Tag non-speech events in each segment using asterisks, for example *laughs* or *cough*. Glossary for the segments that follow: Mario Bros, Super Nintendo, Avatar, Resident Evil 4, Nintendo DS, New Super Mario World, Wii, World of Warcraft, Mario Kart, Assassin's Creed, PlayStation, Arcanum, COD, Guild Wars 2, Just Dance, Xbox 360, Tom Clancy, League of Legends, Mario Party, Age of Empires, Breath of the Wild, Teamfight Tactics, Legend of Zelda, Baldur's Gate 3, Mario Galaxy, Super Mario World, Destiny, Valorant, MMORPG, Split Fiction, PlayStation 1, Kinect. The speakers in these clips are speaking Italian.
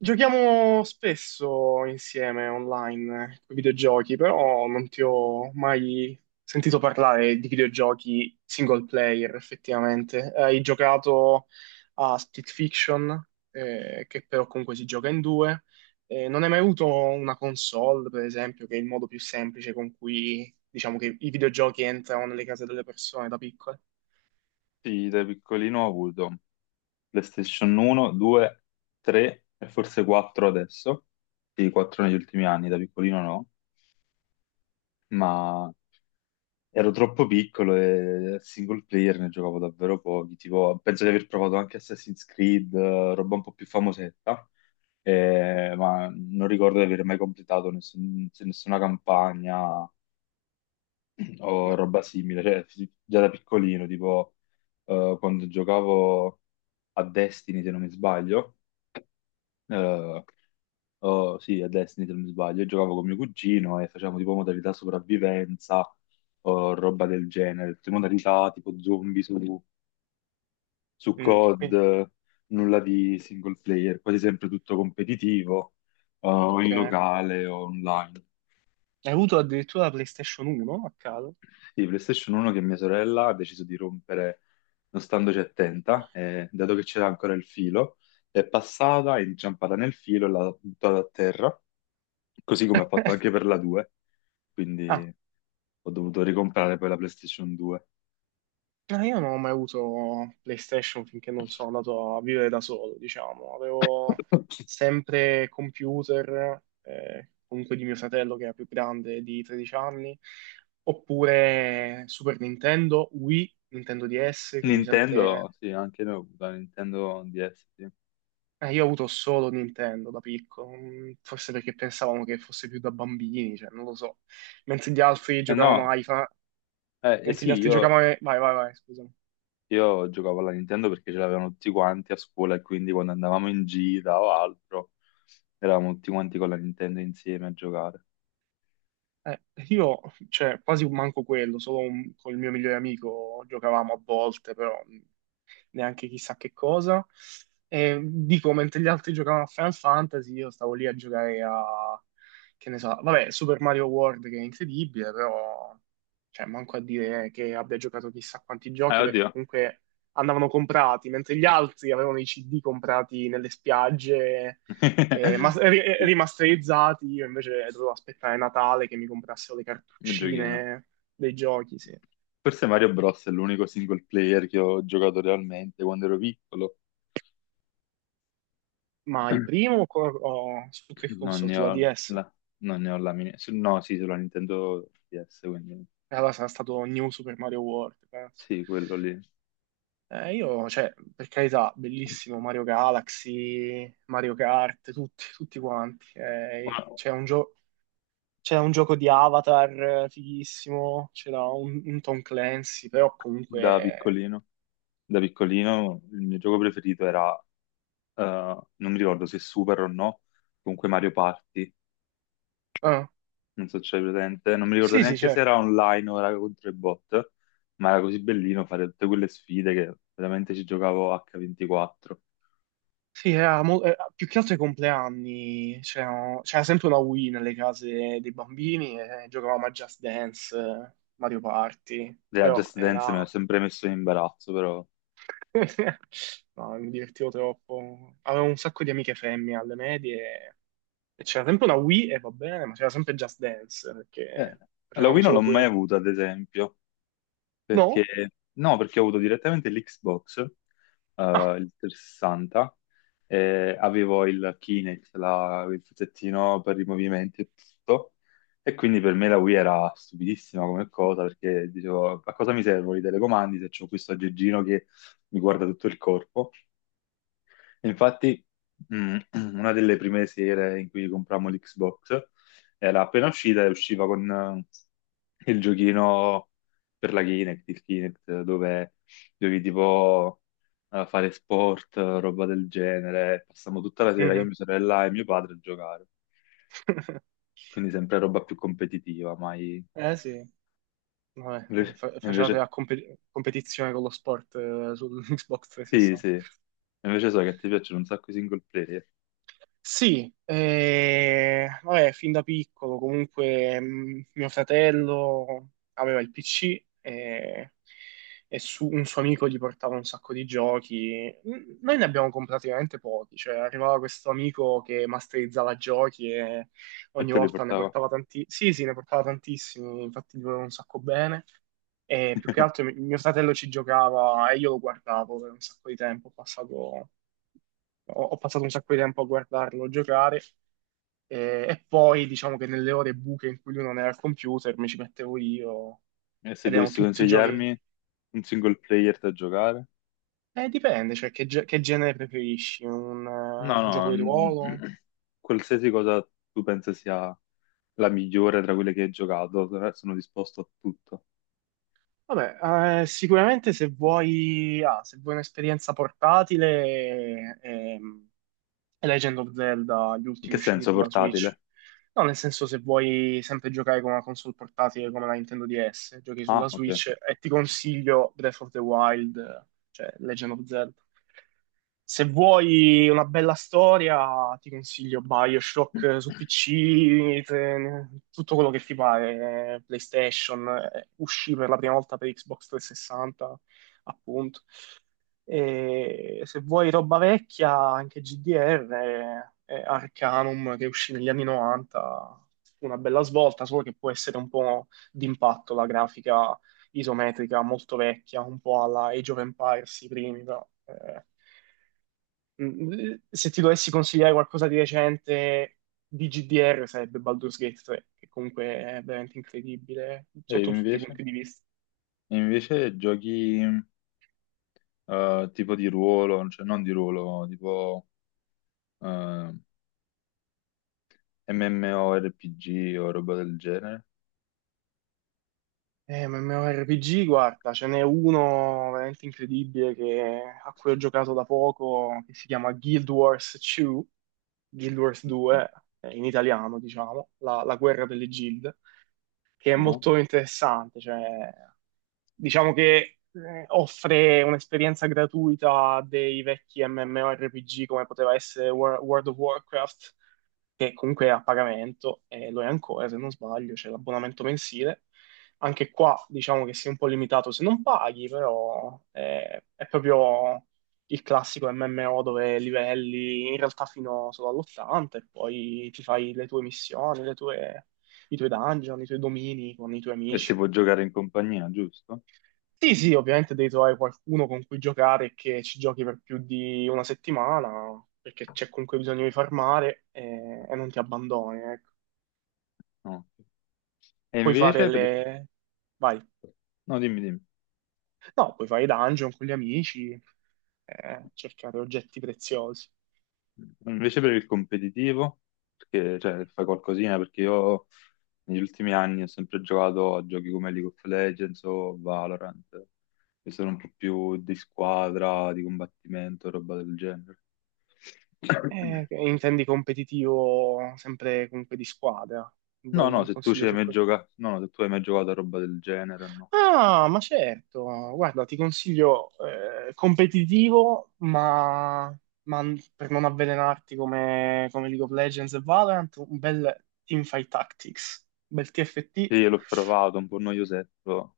Giochiamo spesso insieme online con i videogiochi, però non ti ho mai sentito parlare di videogiochi single player effettivamente. Hai giocato a Split Fiction, che però comunque si gioca in due. Non hai mai avuto una console, per esempio, che è il modo più semplice con cui diciamo che i videogiochi entrano nelle case delle persone da piccole? Sì, da piccolino ho avuto PlayStation 1, 2, 3 e forse 4 adesso. Sì, 4 negli ultimi anni, da piccolino no, ma ero troppo piccolo e single player ne giocavo davvero pochi. Tipo, penso di aver provato anche Assassin's Creed, roba un po' più famosetta, ma non ricordo di aver mai completato nessuna campagna *clears throat* o No. roba simile. Cioè, già da piccolino, tipo, quando giocavo a Destiny, se non mi sbaglio eh, oh, sì, a Destiny se non mi sbaglio, io giocavo con mio cugino e facevamo tipo modalità sopravvivenza o roba del genere, tutte modalità tipo zombie su Mm. COD, nulla di single player, quasi sempre tutto competitivo, o Ok. in Hai locale o online. avuto addirittura la PlayStation 1 a caso? Sì, PlayStation 1 che mia sorella ha deciso di rompere non standoci attenta, e dato che c'era ancora il filo, è passata, è inciampata nel filo e l'ha buttata a terra così come ha fatto anche *laughs* per la 2, Ah, quindi ho dovuto ricomprare poi la PlayStation 2. no, io non ho mai avuto PlayStation finché non sono andato a vivere da solo, diciamo. Avevo *laughs* sempre computer, comunque di mio fratello che era più grande di 13 anni, oppure Super Nintendo, Wii, Nintendo DS, quindi sempre... Nintendo, sì, anche noi ho avuto la Nintendo DS, sì. Io ho avuto solo Nintendo da piccolo, mm, forse perché pensavamo che fosse più da bambini, cioè, non lo so. Mentre gli altri Eh giocavano no, ai... eh Mentre gli sì, altri giocavano... ai- Vai, vai, vai, scusa. io giocavo alla Nintendo perché ce l'avevano tutti quanti a scuola e quindi quando andavamo in gita o altro, eravamo tutti quanti con la Nintendo insieme a giocare. Eh, io, cioè, quasi manco quello, con il mio migliore amico giocavamo a volte, però neanche chissà che cosa. E dico, mentre gli altri giocavano a Final Fantasy, io stavo lì a giocare a, che ne so, vabbè, Super Mario World che è incredibile, però, cioè, manco a dire che abbia giocato chissà quanti giochi, perché Oddio. comunque andavano comprati, mentre gli altri avevano i CD comprati nelle spiagge, *laughs* Sì, rimasterizzati, io invece dovevo aspettare Natale che mi comprassero le il giochino. cartuccine dei giochi, sì. Forse Mario Bros è l'unico single player che ho giocato realmente quando ero piccolo. Ma il *clears throat* primo co- o su che Non console? ne Sulla ho DS? la, non ne ho la mini- su- No, sì, sulla Nintendo DS, quindi E allora sarà stato New Super Mario World, penso. sì, quello lì. Io, cioè, per carità, bellissimo Mario Galaxy, Mario Kart, tutti, tutti quanti. Ma C'è un gioco di Avatar fighissimo, c'era un Tom Clancy, però Da comunque... eh, piccolino, da piccolino, il mio gioco preferito era, eh, non mi ricordo se Super o no, comunque Mario Party, ah, non so se c'è presente, non mi ricordo sì, sì, neanche se certo. era online o era contro i bot, ma era così bellino fare tutte quelle sfide che veramente ci giocavo H24. Sì, più che altro ai compleanni c'era sempre una Wii nelle case dei bambini e giocavamo a Just Dance, Mario Party, La però Just Dance mi ha era... sempre messo in imbarazzo, però... *laughs* No, mi divertivo troppo. Avevo un sacco di amiche femmine alle medie e c'era sempre una Wii e va bene, ma c'era sempre Just Dance Eh, perché la facevamo Wii non l'ho solo mai quello. avuta, ad esempio. Perché, No? no, perché ho avuto direttamente l'Xbox, Ah, il 360, e avevo il Kinect, il pezzettino per i movimenti e tutto, e quindi per me la Wii era stupidissima come cosa, perché dicevo, a cosa mi servono i telecomandi se ho questo aggeggino che mi guarda tutto il corpo? Infatti, mm, *clears throat* una delle prime sere in cui comprammo l'Xbox era appena uscita e usciva con il giochino per la Kinect, il Kinect, dove dovevi tipo fare sport, roba del genere. Passammo tutta la sera, io, mhm. mia sorella e mio padre a giocare. *laughs* Quindi sempre roba più competitiva, mai... Eh sì, vabbè, Invece, facevate invece- la competizione con lo sport su *laughs* Xbox sì, 360. sì. Invece so che ti piacciono un sacco i single player. Sì, vabbè, fin da piccolo comunque mio fratello aveva il PC e un suo amico gli portava un sacco di giochi. Mm, noi ne abbiamo comprati veramente pochi, cioè arrivava questo amico che masterizzava giochi e E ogni te li volta ne portavo. portava tanti. Sì, sì, ne portava tantissimi, infatti gli voleva un sacco bene. E più che *laughs* altro mio fratello ci giocava e io lo guardavo per un sacco di tempo, ho passato un sacco di tempo a guardarlo giocare e poi diciamo che nelle ore buche in cui lui non era al computer mi ci mettevo io E se ed erano dovessi tutti giochi. consigliarmi un single player da giocare? Dipende, cioè che, che genere preferisci? No, Un no, gioco di ruolo? *clears throat* qualsiasi cosa tu pensi sia la migliore tra quelle che hai giocato, sono disposto a tutto. Vabbè, sicuramente se vuoi, ah, se vuoi un'esperienza portatile, è Legend of Zelda, gli In che ultimi usciti senso sulla Switch. portatile? No, nel senso se vuoi sempre giocare con una console portatile come la Nintendo DS, giochi Ah, sulla ok. Switch e ti consiglio Breath of the Wild, cioè Legend of Zelda. Se vuoi una bella storia, ti consiglio BioShock su PC, tutto quello che ti pare, PlayStation, uscì per la prima volta per Xbox 360, appunto. E se vuoi roba vecchia, anche GDR, Arcanum che uscì negli anni 90, una bella svolta, solo che può essere un po' d'impatto la grafica isometrica molto vecchia, un po' alla Age of Empires, i primi. Però, mm, se ti dovessi consigliare qualcosa di recente di GDR sarebbe Baldur's Gate 3, che comunque è veramente incredibile E sotto tutti i invece? punti di vista. E invece giochi tipo di ruolo, cioè non di ruolo, tipo eh, MMORPG o roba del genere? Ma MMORPG, guarda, ce n'è uno veramente incredibile a cui ho giocato da poco, che si chiama Guild Wars 2, Guild Wars Sì. 2, in italiano, diciamo, la guerra delle guild, che è Ah. molto interessante. Cioè, diciamo che offre un'esperienza gratuita a dei vecchi MMORPG come poteva essere World of Warcraft che comunque è a pagamento, e lo è ancora se non sbaglio, c'è l'abbonamento mensile. Anche qua diciamo che sei un po' limitato se non paghi, però è proprio il classico MMO dove livelli in realtà fino solo all'80 e poi ti fai le tue missioni, i tuoi dungeon, i tuoi domini con i tuoi E si amici. può giocare in compagnia, giusto? Sì, sì, ovviamente devi trovare qualcuno con cui giocare e che ci giochi per più di una settimana, perché c'è comunque bisogno di farmare e non ti abbandoni, ecco. No. E Puoi fare invece, per- le... Vai. no, dimmi, dimmi. No, puoi fare i dungeon con gli amici, cercare oggetti preziosi. Invece per il competitivo, perché cioè, fai qualcosina, perché io negli ultimi anni ho sempre giocato a giochi come League of Legends o Valorant, che sono un po' più di squadra, di combattimento, roba del genere. *coughs* Intendi competitivo sempre comunque di squadra? No, Vuoi no, un se tu ci consiglio hai su mai questo? giocato, no, no, se tu hai mai giocato a roba del genere, no. Ah, ma certo, guarda, ti consiglio competitivo, ma, per non avvelenarti come, come League of Legends e Valorant, un bel Teamfight Tactics, un bel TFT. Sì, l'ho provato, un po' noiosetto,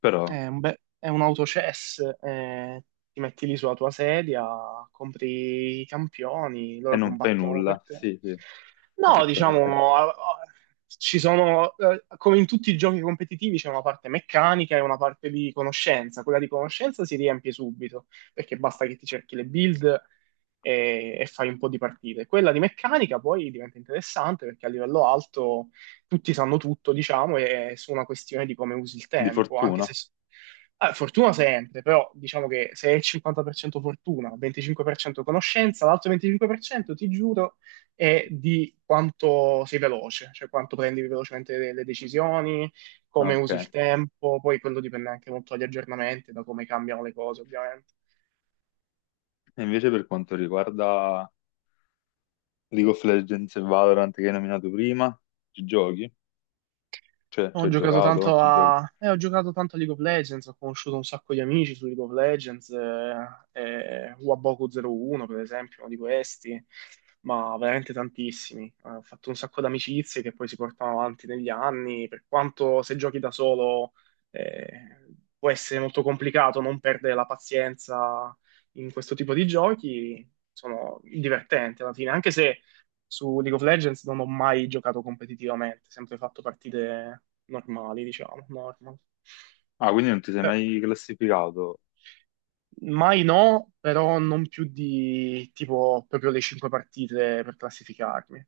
però, È un, è un autochess, ti metti lì sulla tua sedia, compri i campioni, e loro non fai combattono nulla, per te. sì, sì, No, esattamente, diciamo, ci sono, come in tutti i giochi competitivi, c'è una parte meccanica e una parte di conoscenza. Quella di conoscenza si riempie subito, perché basta che ti cerchi le build e fai un po' di partite. Quella di meccanica poi diventa interessante perché a livello alto tutti sanno tutto, diciamo, e è su una questione di come usi il di tempo, anche se... fortuna. Ah, fortuna sempre, però diciamo che se è il 50% fortuna, 25% conoscenza, l'altro 25% ti giuro è di quanto sei veloce, cioè quanto prendi velocemente le decisioni, Ah, come ok, usi il e tempo, poi quello dipende anche molto dagli aggiornamenti, da come cambiano le cose, ovviamente. invece per quanto riguarda League of Legends e Valorant che hai nominato prima, ci giochi? Cioè, ci hai giocato? Ci giochi? Ho giocato tanto a League of Legends, ho conosciuto un sacco di amici su League of Legends, Waboku 01 per esempio, uno di questi, ma veramente tantissimi. Ho fatto un sacco di amicizie che poi si portano avanti negli anni, per quanto se giochi da solo eh, può essere molto complicato non perdere la pazienza in questo tipo di giochi, sono divertenti alla fine, anche se su League of Legends non ho mai giocato competitivamente, sempre fatto partite normali, diciamo, normal. Ah, quindi non ti sei Eh, mai classificato? Mai no, però non più di tipo proprio le cinque partite per classificarmi.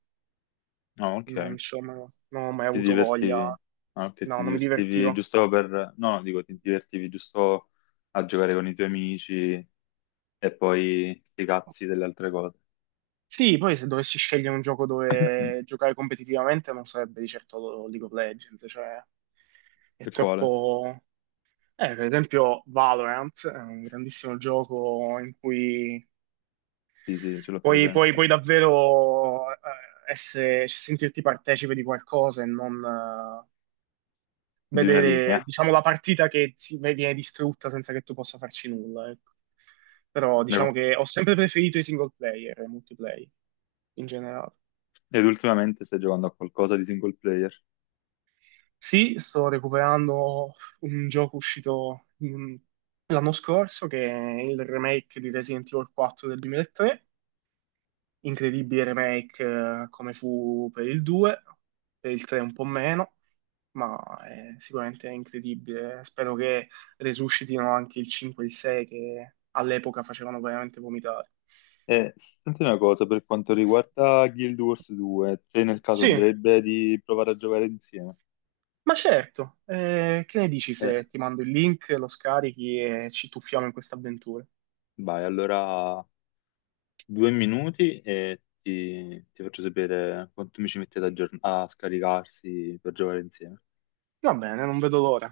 No, ok. Non, insomma, non ho mai Ti avuto voglia, divertivi? Ah, ok, ti no, non mi divertivi divertivo. giusto per... No, dico, ti divertivi giusto a giocare con i tuoi amici e poi ti cazzi delle altre cose. Sì, poi se dovessi scegliere un gioco dove giocare competitivamente non sarebbe di certo League of Legends, cioè è E quale? troppo. Per esempio Valorant è un grandissimo gioco in cui Sì, sì, ce l'ho presente. puoi davvero essere, sentirti partecipe di qualcosa e non Di una vedere, linea. diciamo, la partita viene distrutta senza che tu possa farci nulla, ecco. Però diciamo Ecco. che ho sempre preferito i single player e i multiplayer in generale. Ed ultimamente stai giocando a qualcosa di single player? Sì, sto recuperando un gioco uscito mm, l'anno scorso che è il remake di Resident Evil 4 del 2003, incredibile remake come fu per il 2, per il 3 un po' meno, ma è sicuramente incredibile. Spero che resuscitino anche il 5 e il 6 che all'epoca facevano veramente vomitare. Eh, senti una cosa, per quanto riguarda Guild Wars 2, te nel caso Sì, andrebbe di provare a giocare insieme? ma certo, che ne dici Eh, se ti mando il link, lo scarichi e ci tuffiamo in questa avventura? vai, allora 2 minuti e ti faccio sapere quanto mi ci mettete a scaricarsi per giocare insieme. Va bene, non vedo l'ora.